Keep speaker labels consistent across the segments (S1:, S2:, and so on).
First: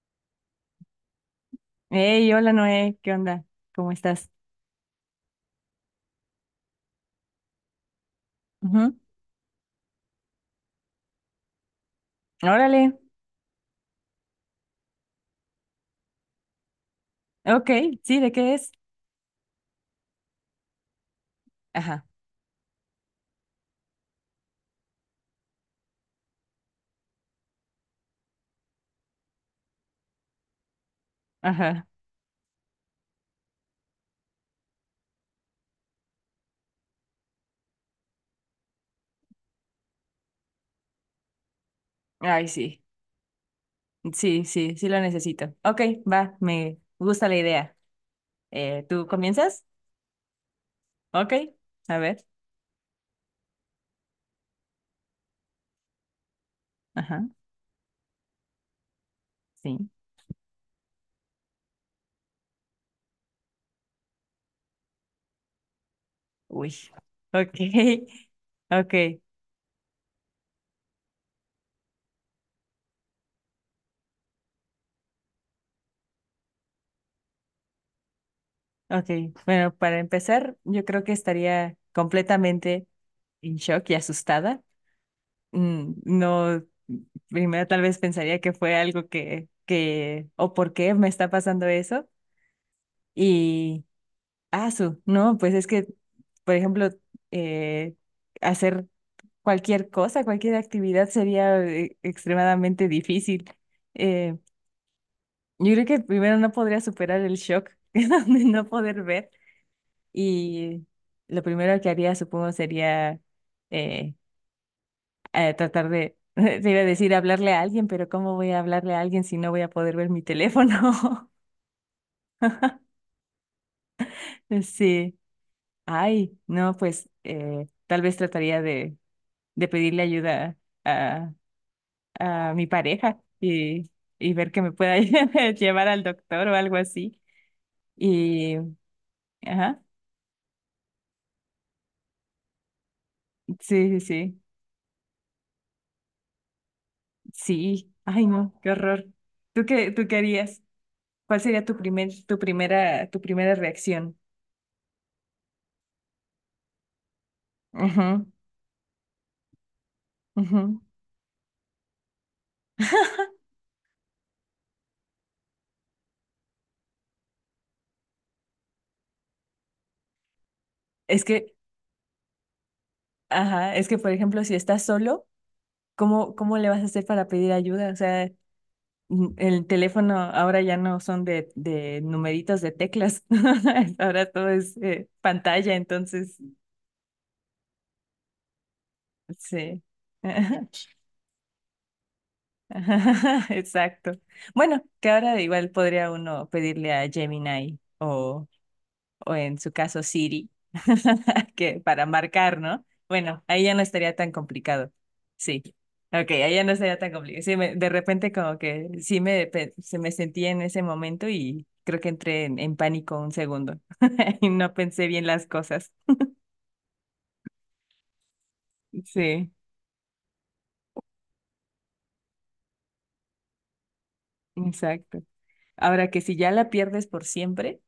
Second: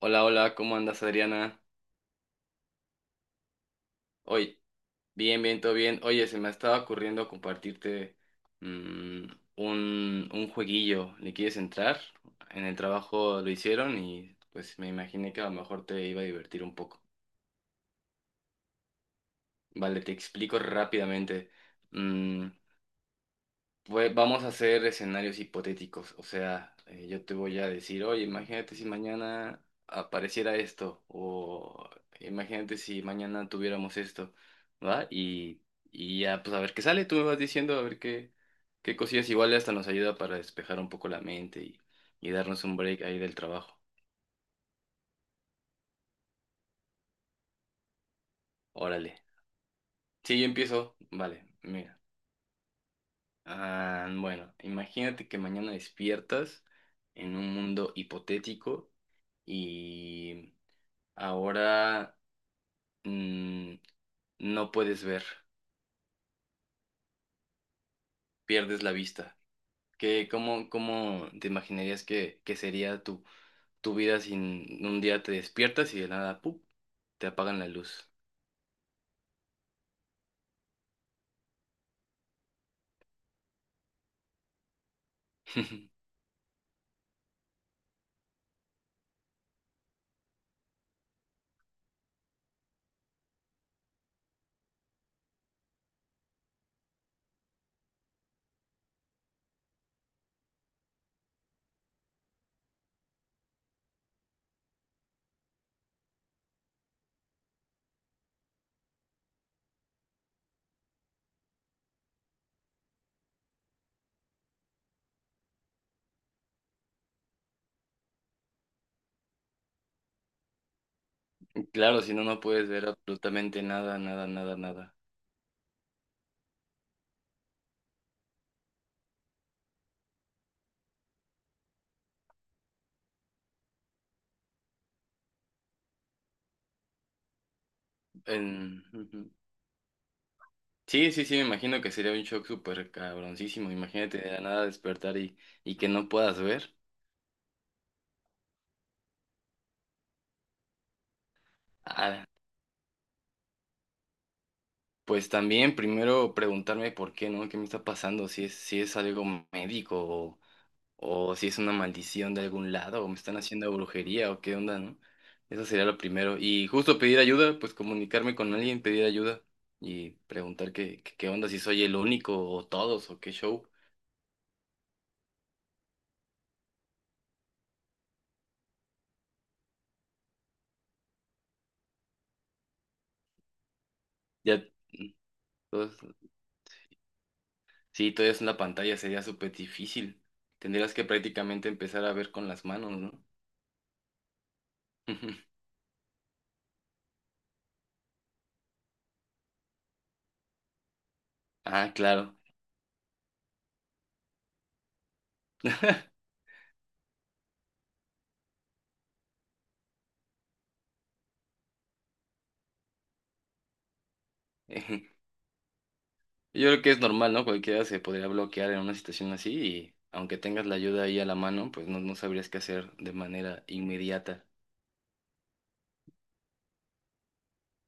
S1: Hola, hola, ¿cómo andas, Adriana?
S2: Hey, hola Noé, ¿qué onda? ¿Cómo estás?
S1: Hoy, bien, bien, todo bien. Oye, se me estaba ocurriendo compartirte
S2: Ujú.
S1: mm, un jueguillo. ¿Le quieres entrar? En el
S2: Órale,
S1: trabajo lo hicieron y pues me imaginé que a lo mejor te iba a divertir un poco.
S2: ok, sí, ¿de qué es?
S1: Vale, te explico rápidamente.
S2: Ajá,
S1: Mm, Pues vamos a hacer escenarios hipotéticos, o sea, yo te voy a decir, oye, imagínate si mañana apareciera esto,
S2: ajá.
S1: o imagínate si mañana tuviéramos esto, ¿va? Y ya, pues a ver qué sale, tú me vas diciendo, a ver qué cosillas, igual hasta nos ayuda para despejar un poco la mente y
S2: Ay,
S1: darnos un
S2: sí,
S1: break ahí del trabajo.
S2: sí, sí, sí lo necesito. Ok, va, me gusta la idea. ¿Tú
S1: Órale.
S2: comienzas?
S1: Sí, yo empiezo,
S2: Ok,
S1: vale,
S2: a
S1: mira.
S2: ver,
S1: Ah, bueno, imagínate que mañana despiertas
S2: ajá,
S1: en un mundo hipotético
S2: sí,
S1: y ahora mm, no puedes ver,
S2: uy, ok,
S1: pierdes la
S2: ok,
S1: vista. ¿Qué, cómo, cómo te imaginarías que sería tu vida sin un día te despiertas y de nada, ¡pup! Te apagan la luz?
S2: ok. Bueno, para empezar, yo creo que estaría completamente en shock y asustada. Mm, no, primero tal vez pensaría que fue algo que, o por qué me está pasando eso. Y, ah, su, no, pues es que, por ejemplo, eh, hacer cualquier cosa, cualquier actividad sería extremadamente difícil. Eh, yo creo que primero no podría superar el shock de no poder ver. Y lo primero que haría, supongo, sería... eh, tratar te iba a decir hablarle a alguien, pero ¿cómo voy a hablarle a alguien si no voy a poder ver mi teléfono?
S1: Claro, si no, no puedes ver absolutamente nada, nada, nada, nada.
S2: Sí, ay, no, pues tal vez trataría de pedirle ayuda a, a mi pareja y ver que me pueda llevar al doctor o algo así. Y,
S1: Ujú.
S2: ajá,
S1: Sí, sí, sí, me imagino que sería un shock súper cabroncísimo.
S2: sí, sí,
S1: Imagínate de la
S2: sí,
S1: nada despertar y que no puedas ver.
S2: sí, ay, no, qué horror. ¿Tú qué harías? ¿Cuál sería tu primer,
S1: Ah,
S2: ¿tu primera reacción?
S1: Pues también primero preguntarme por qué, ¿no? ¿Qué me está
S2: Ujú,
S1: pasando? Si es algo médico
S2: ujú.
S1: o si es una maldición de algún lado o me están haciendo brujería o qué onda, ¿no? Eso sería lo primero. Y justo pedir ayuda, pues comunicarme con alguien, pedir ayuda y preguntar
S2: Es
S1: qué onda,
S2: que
S1: si soy el único o todos o qué show.
S2: ajá, es que por ejemplo, si estás solo, ¿cómo le vas a hacer para pedir ayuda? O sea, n- el teléfono ahora ya no son de numeritos de teclas, ahora todo
S1: Ya,
S2: es
S1: mm,
S2: pantalla,
S1: todos,
S2: entonces,
S1: sí, todo es en la pantalla, sería súper
S2: sí.
S1: difícil. Tendrías que prácticamente empezar a ver con las manos, ¿no?
S2: Ajá, exacto. Bueno, que ahora igual podría uno pedirle a Gemini o en su caso Siri, que
S1: Ah,
S2: para
S1: claro.
S2: marcar, ¿no? Bueno, ahí ya no estaría tan complicado. Sí. Ok, ahí ya no estaría tan complicado. Sí, me- de repente como que sí me, pe- se me sentía en ese momento y creo que entré en pánico un segundo y no pensé bien las cosas.
S1: Yo creo que es normal, ¿no? Cualquiera se podría bloquear en una situación
S2: Sí,
S1: así y aunque tengas la ayuda ahí a la mano, pues no, no sabrías qué hacer de manera inmediata.
S2: exacto. Ahora que si ya la pierdes por siempre,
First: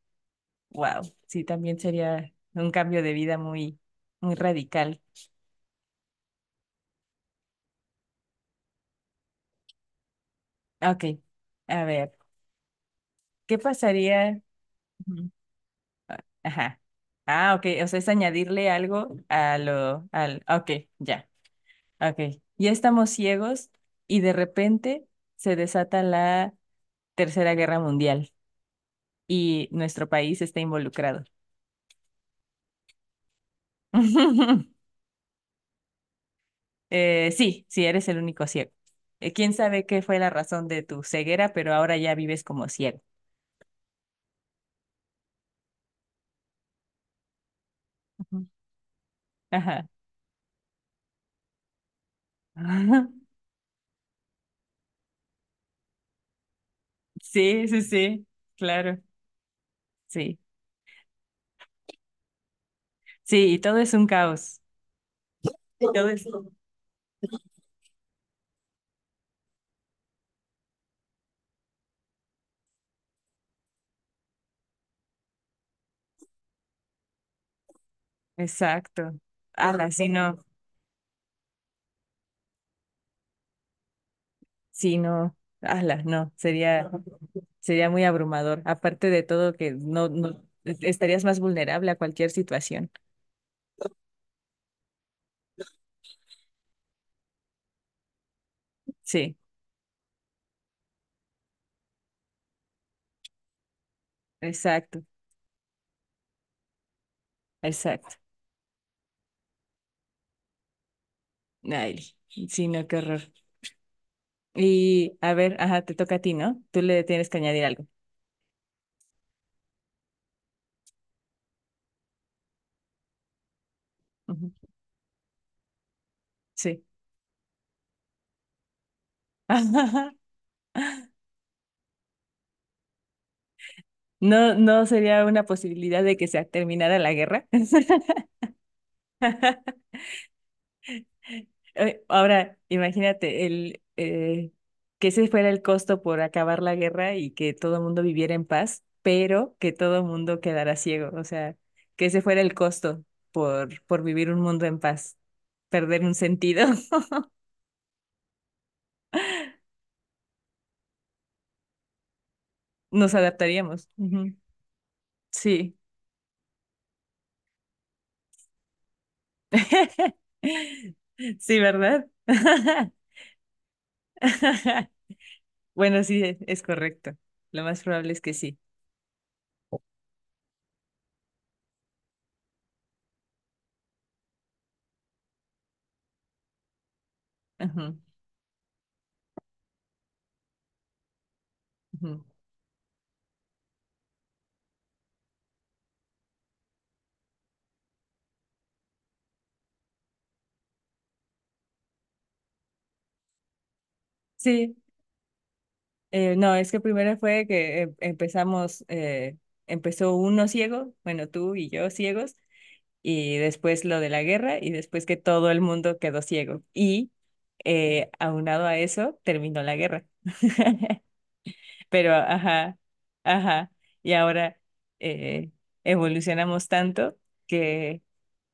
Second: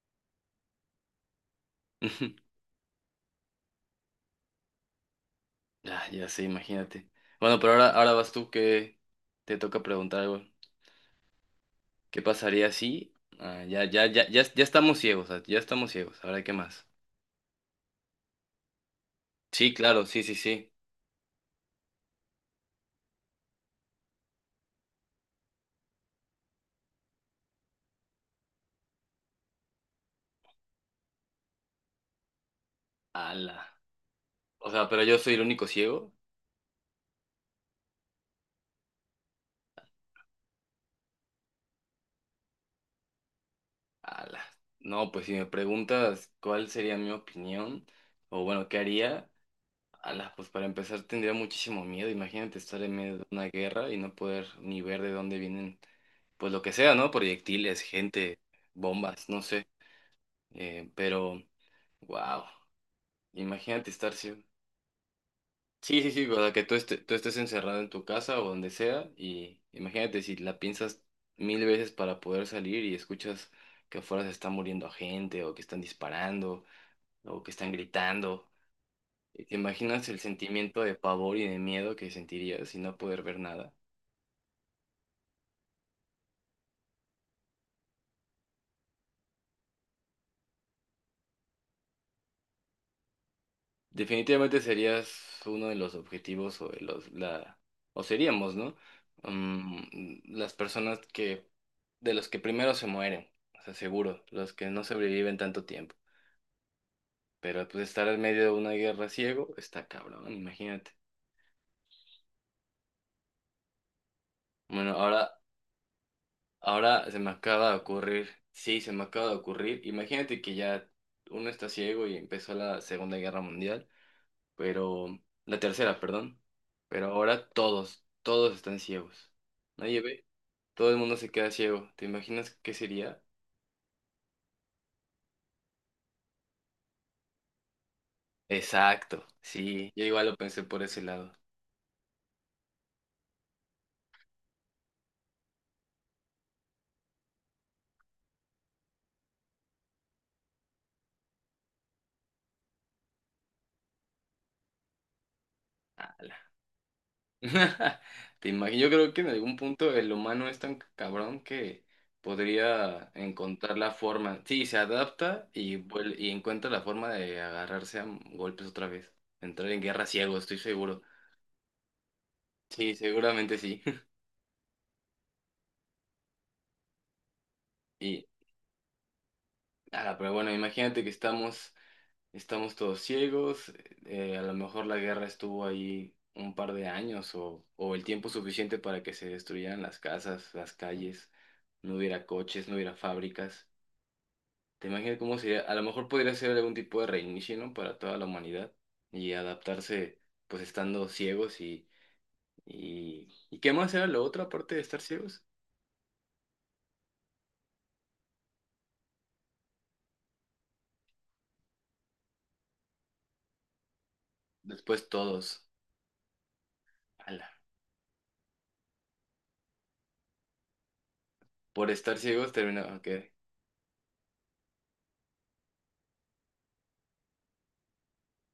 S2: wow, sí, también sería un cambio de vida muy, muy radical.
S1: Ah, ya sé, imagínate. Bueno, pero ahora vas tú que te toca preguntar algo.
S2: Ok, a ver,
S1: ¿Qué pasaría si...
S2: ¿qué
S1: Ah, ya, ya, ya,
S2: pasaría?
S1: ya, ya estamos ciegos, ah, ya estamos ciegos. Ahora, ¿qué
S2: Ajá.
S1: más?
S2: Ah, ok. O sea, es añadirle algo a
S1: Sí, claro,
S2: lo,
S1: sí, sí,
S2: al, ah, ok,
S1: sí.
S2: ya, ok. Ya estamos ciegos y de repente se desata la Tercera Guerra Mundial y nuestro país está involucrado.
S1: Ala. O sea, pero yo soy el único ciego.
S2: Sí, sí, eres el único ciego. Quién sabe qué fue la razón de tu ceguera, pero ahora ya vives como ciego.
S1: Ala. No, pues si me preguntas cuál sería mi opinión, o
S2: Ujú.
S1: bueno, ¿qué haría?
S2: Ajá.
S1: Ala, pues para empezar tendría muchísimo miedo. Imagínate estar en medio de una guerra y no poder ni ver de dónde pues lo que sea, ¿no?
S2: Sí,
S1: Proyectiles,
S2: sí, sí,
S1: gente,
S2: claro,
S1: bombas, no sé.
S2: sí.
S1: Eh, pero, wow.
S2: Sí, y todo
S1: Imagínate
S2: es un
S1: estar. Sí,
S2: caos.
S1: sí,
S2: Todo
S1: sí,
S2: es,
S1: sí, o sea, que tú estés encerrado en tu casa o donde sea y imagínate si la piensas mil veces para poder salir y escuchas que afuera se está muriendo gente o que están disparando o que están gritando.
S2: exacto.
S1: Y te
S2: Pero ala, sí,
S1: imaginas el
S2: no,
S1: sentimiento de pavor y de miedo que sentirías sin no poder ver nada.
S2: sí, no, ala, no, sería muy abrumador. Aparte de todo, que no, no, estarías más vulnerable a cualquier situación.
S1: Definitivamente serías uno de los objetivos o de o seríamos, ¿no?
S2: Sí,
S1: Las personas de los que primero se mueren, o sea, seguro, los que no
S2: exacto,
S1: sobreviven tanto tiempo. Pero pues estar
S2: exacto.
S1: en medio de una guerra ciego está cabrón, imagínate.
S2: Ay, sí, no, qué horror.
S1: Bueno,
S2: Y a ver, ajá, te toca a ti, ¿no? Tú le
S1: ahora se
S2: tienes
S1: me
S2: que añadir
S1: acaba de
S2: algo.
S1: ocurrir, sí, se me acaba de ocurrir. Imagínate que ya uno está ciego y empezó la Segunda Guerra Mundial.
S2: Ujú,
S1: Pero la tercera, perdón,
S2: sí.
S1: pero ahora todos están ciegos. Nadie ve, todo el mundo se queda ciego. ¿Te imaginas qué sería?
S2: No, no sería una posibilidad de que se terminara la guerra.
S1: Exacto, sí, yo igual lo pensé por ese lado.
S2: Ahora, imagínate el que ese fuera el costo por acabar la guerra y que todo el mundo viviera en paz, pero que todo el mundo quedara ciego. O sea, que ese fuera el costo por vivir un mundo en paz, perder un
S1: Ala.
S2: sentido,
S1: Te imagino, yo creo que en algún punto el humano es tan cabrón que podría
S2: nos
S1: encontrar
S2: adaptaríamos.
S1: la
S2: Ujú.
S1: forma. Sí, se adapta y,
S2: Sí,
S1: vuel- y encuentra la forma de agarrarse a golpes otra vez. Entrar en guerra ciego, estoy seguro.
S2: sí, ¿verdad?
S1: Sí, seguramente sí.
S2: Bueno, sí, es correcto. Lo más probable es
S1: Y
S2: que sí.
S1: Ah, pero bueno, imagínate que estamos todos ciegos, a lo mejor la guerra estuvo ahí un par de años o
S2: Ujú,
S1: el tiempo suficiente para que se destruyeran las casas, las calles, no
S2: ujú.
S1: hubiera coches, no hubiera fábricas. ¿Te imaginas cómo sería? A lo mejor podría ser algún tipo de reinicio, ¿no? Para toda la humanidad y adaptarse pues estando ciegos, ¿y qué más era lo otro
S2: Sí.
S1: aparte de estar ciegos?
S2: No, es que primero fue que em- empezamos, empezó uno ciego, bueno, tú y yo ciegos, y después lo de la guerra, y después
S1: Después
S2: que todo el
S1: todos,
S2: mundo quedó ciego. Y
S1: ala,
S2: aunado a eso, terminó la guerra.
S1: por
S2: Pero,
S1: estar ciegos
S2: ajá,
S1: terminaba, ok.
S2: ajá, y ahora eh, evolucionamos tanto que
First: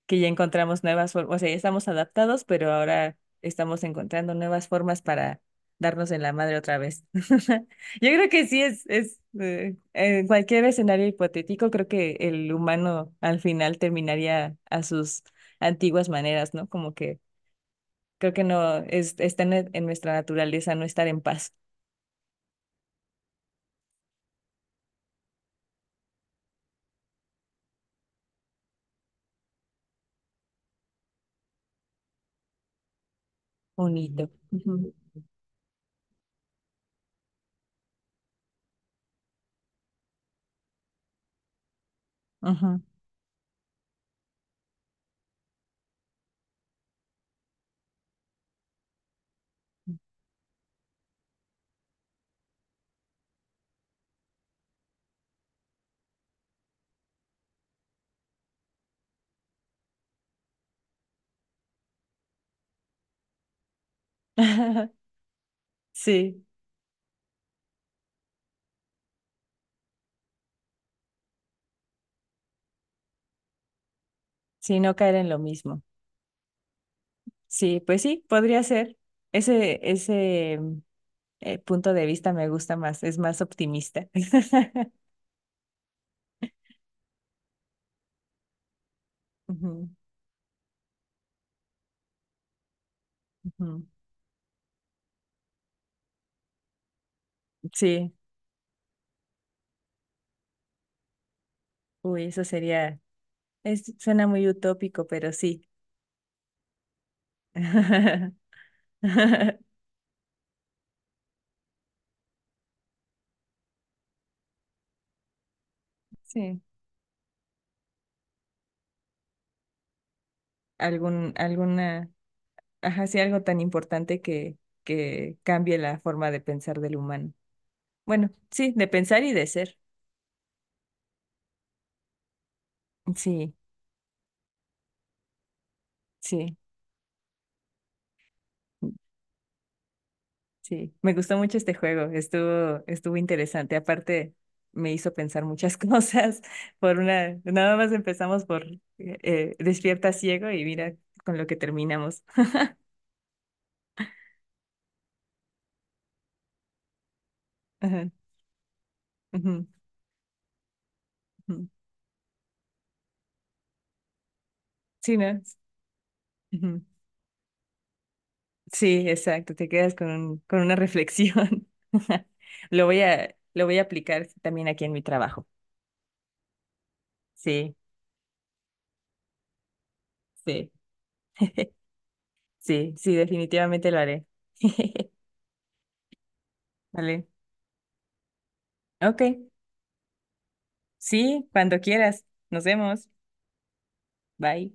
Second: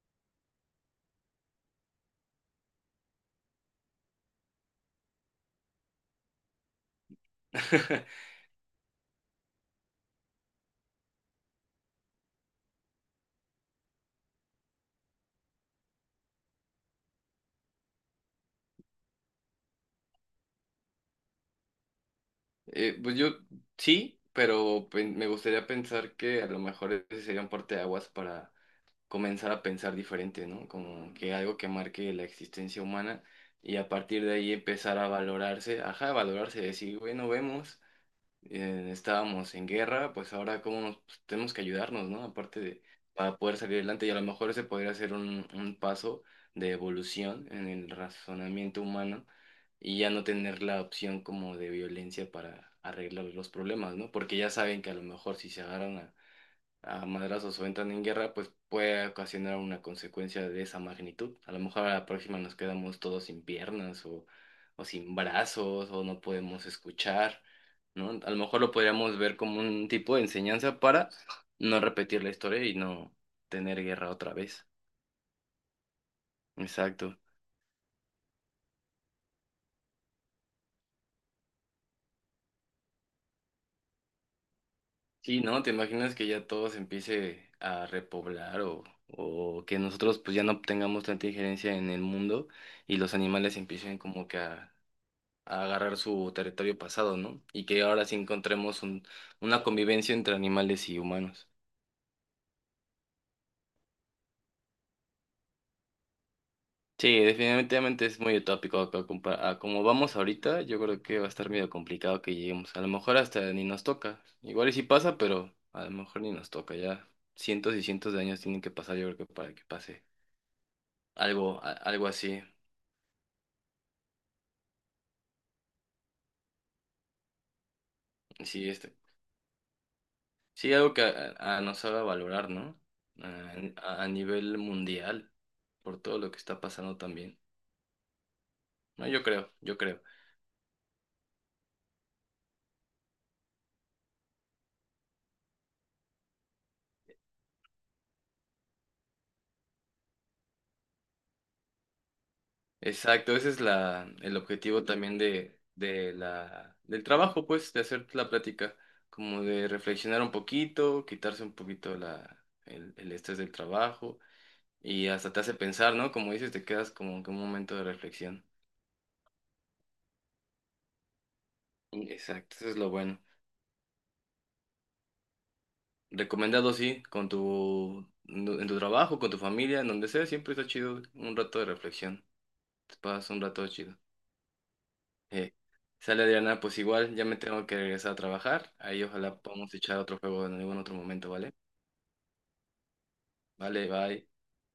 S2: que ya encontramos nuevas formas, o sea, ya estamos adaptados, pero ahora estamos encontrando nuevas formas para darnos en la madre otra vez. Yo creo que sí es en cualquier escenario hipotético, creo que el humano al final terminaría a sus antiguas maneras, ¿no? Como que creo que no, es, está en nuestra naturaleza no estar en paz.
S1: Pues yo sí, pero me gustaría pensar que a lo mejor ese sería un parteaguas para comenzar a pensar diferente, ¿no? Como que algo que marque la existencia humana y a
S2: Bonito.
S1: partir de ahí
S2: Ujú.
S1: empezar a valorarse, ajá, a valorarse, decir, bueno, vemos estábamos en guerra, pues ahora cómo nos pues, tenemos que ayudarnos, ¿no? Aparte
S2: Ujú.
S1: de para poder salir adelante y a lo mejor ese podría ser un paso de evolución en el razonamiento humano y ya no tener la opción como de violencia para arreglar los problemas, ¿no? Porque ya saben que a lo mejor si se agarran a madrazos o entran en guerra, pues puede ocasionar una consecuencia de esa magnitud. A lo mejor a la próxima nos quedamos todos sin piernas o sin brazos o no
S2: Sí,
S1: podemos escuchar, ¿no? A lo mejor lo podríamos ver como un tipo de enseñanza para no repetir la historia y no tener guerra otra vez.
S2: sí, no caer en lo mismo.
S1: Exacto.
S2: Sí, pues sí, podría ser ese punto de vista me gusta más, es más optimista.
S1: Sí, ¿no? ¿Te imaginas que ya todo se empiece a repoblar o que
S2: Ujú,
S1: nosotros pues ya no tengamos tanta injerencia en el mundo y los animales
S2: ujú.
S1: empiecen como que a agarrar su territorio pasado, ¿no? Y que ahora
S2: Sí,
S1: sí encontremos una convivencia entre animales y humanos.
S2: uy, eso sería, es, suena muy utópico, pero sí.
S1: Sí, definitivamente es muy utópico a como vamos ahorita, yo creo que va a estar medio complicado que lleguemos. A lo mejor hasta ni nos toca. Igual y sí pasa, pero a lo mejor ni nos
S2: Sí,
S1: toca. Ya cientos y cientos de años tienen que pasar, yo creo que para que pase
S2: algún,
S1: algo
S2: alguna,
S1: así.
S2: ajá, sí, algo tan importante que cambie la forma de pensar del humano. Bueno,
S1: Sí,
S2: sí, de
S1: este,
S2: pensar y de ser.
S1: sí, algo que nos haga valorar, ¿no? a
S2: Sí,
S1: a nivel mundial, por todo lo que
S2: sí.
S1: está pasando también. No, yo creo, yo creo.
S2: Sí, me gustó mucho este juego, estuvo, estuvo interesante. Aparte, me hizo pensar muchas cosas por una, nada más empezamos por despierta ciego y mira con lo que terminamos.
S1: Exacto, ese es el objetivo también de del trabajo, pues, de hacer
S2: Ajá,
S1: la plática, como
S2: ujú,
S1: de reflexionar un poquito, quitarse un
S2: ujú.
S1: poquito el estrés del trabajo y
S2: Sí,
S1: hasta
S2: ¿no?
S1: te hace pensar, ¿no? Como dices, te
S2: Ujú.
S1: quedas como que un momento de reflexión.
S2: Sí, exacto, te quedas con un- con una reflexión.
S1: Exacto, eso es lo bueno.
S2: Lo voy a aplicar también aquí en mi trabajo.
S1: Recomendado, sí, con
S2: Sí,
S1: tu, en tu trabajo, con tu familia, en donde sea, siempre está
S2: sí,
S1: chido un rato de reflexión.
S2: sí,
S1: Te
S2: sí,
S1: pasas un rato
S2: definitivamente
S1: chido.
S2: lo haré.
S1: Eh, sale Adriana, pues igual ya
S2: Vale.
S1: me tengo que regresar a trabajar. Ahí
S2: Ok,
S1: ojalá podamos echar otro juego en algún otro momento,
S2: sí,
S1: ¿vale?
S2: cuando quieras. Nos vemos.
S1: Vale, bye.
S2: Bye.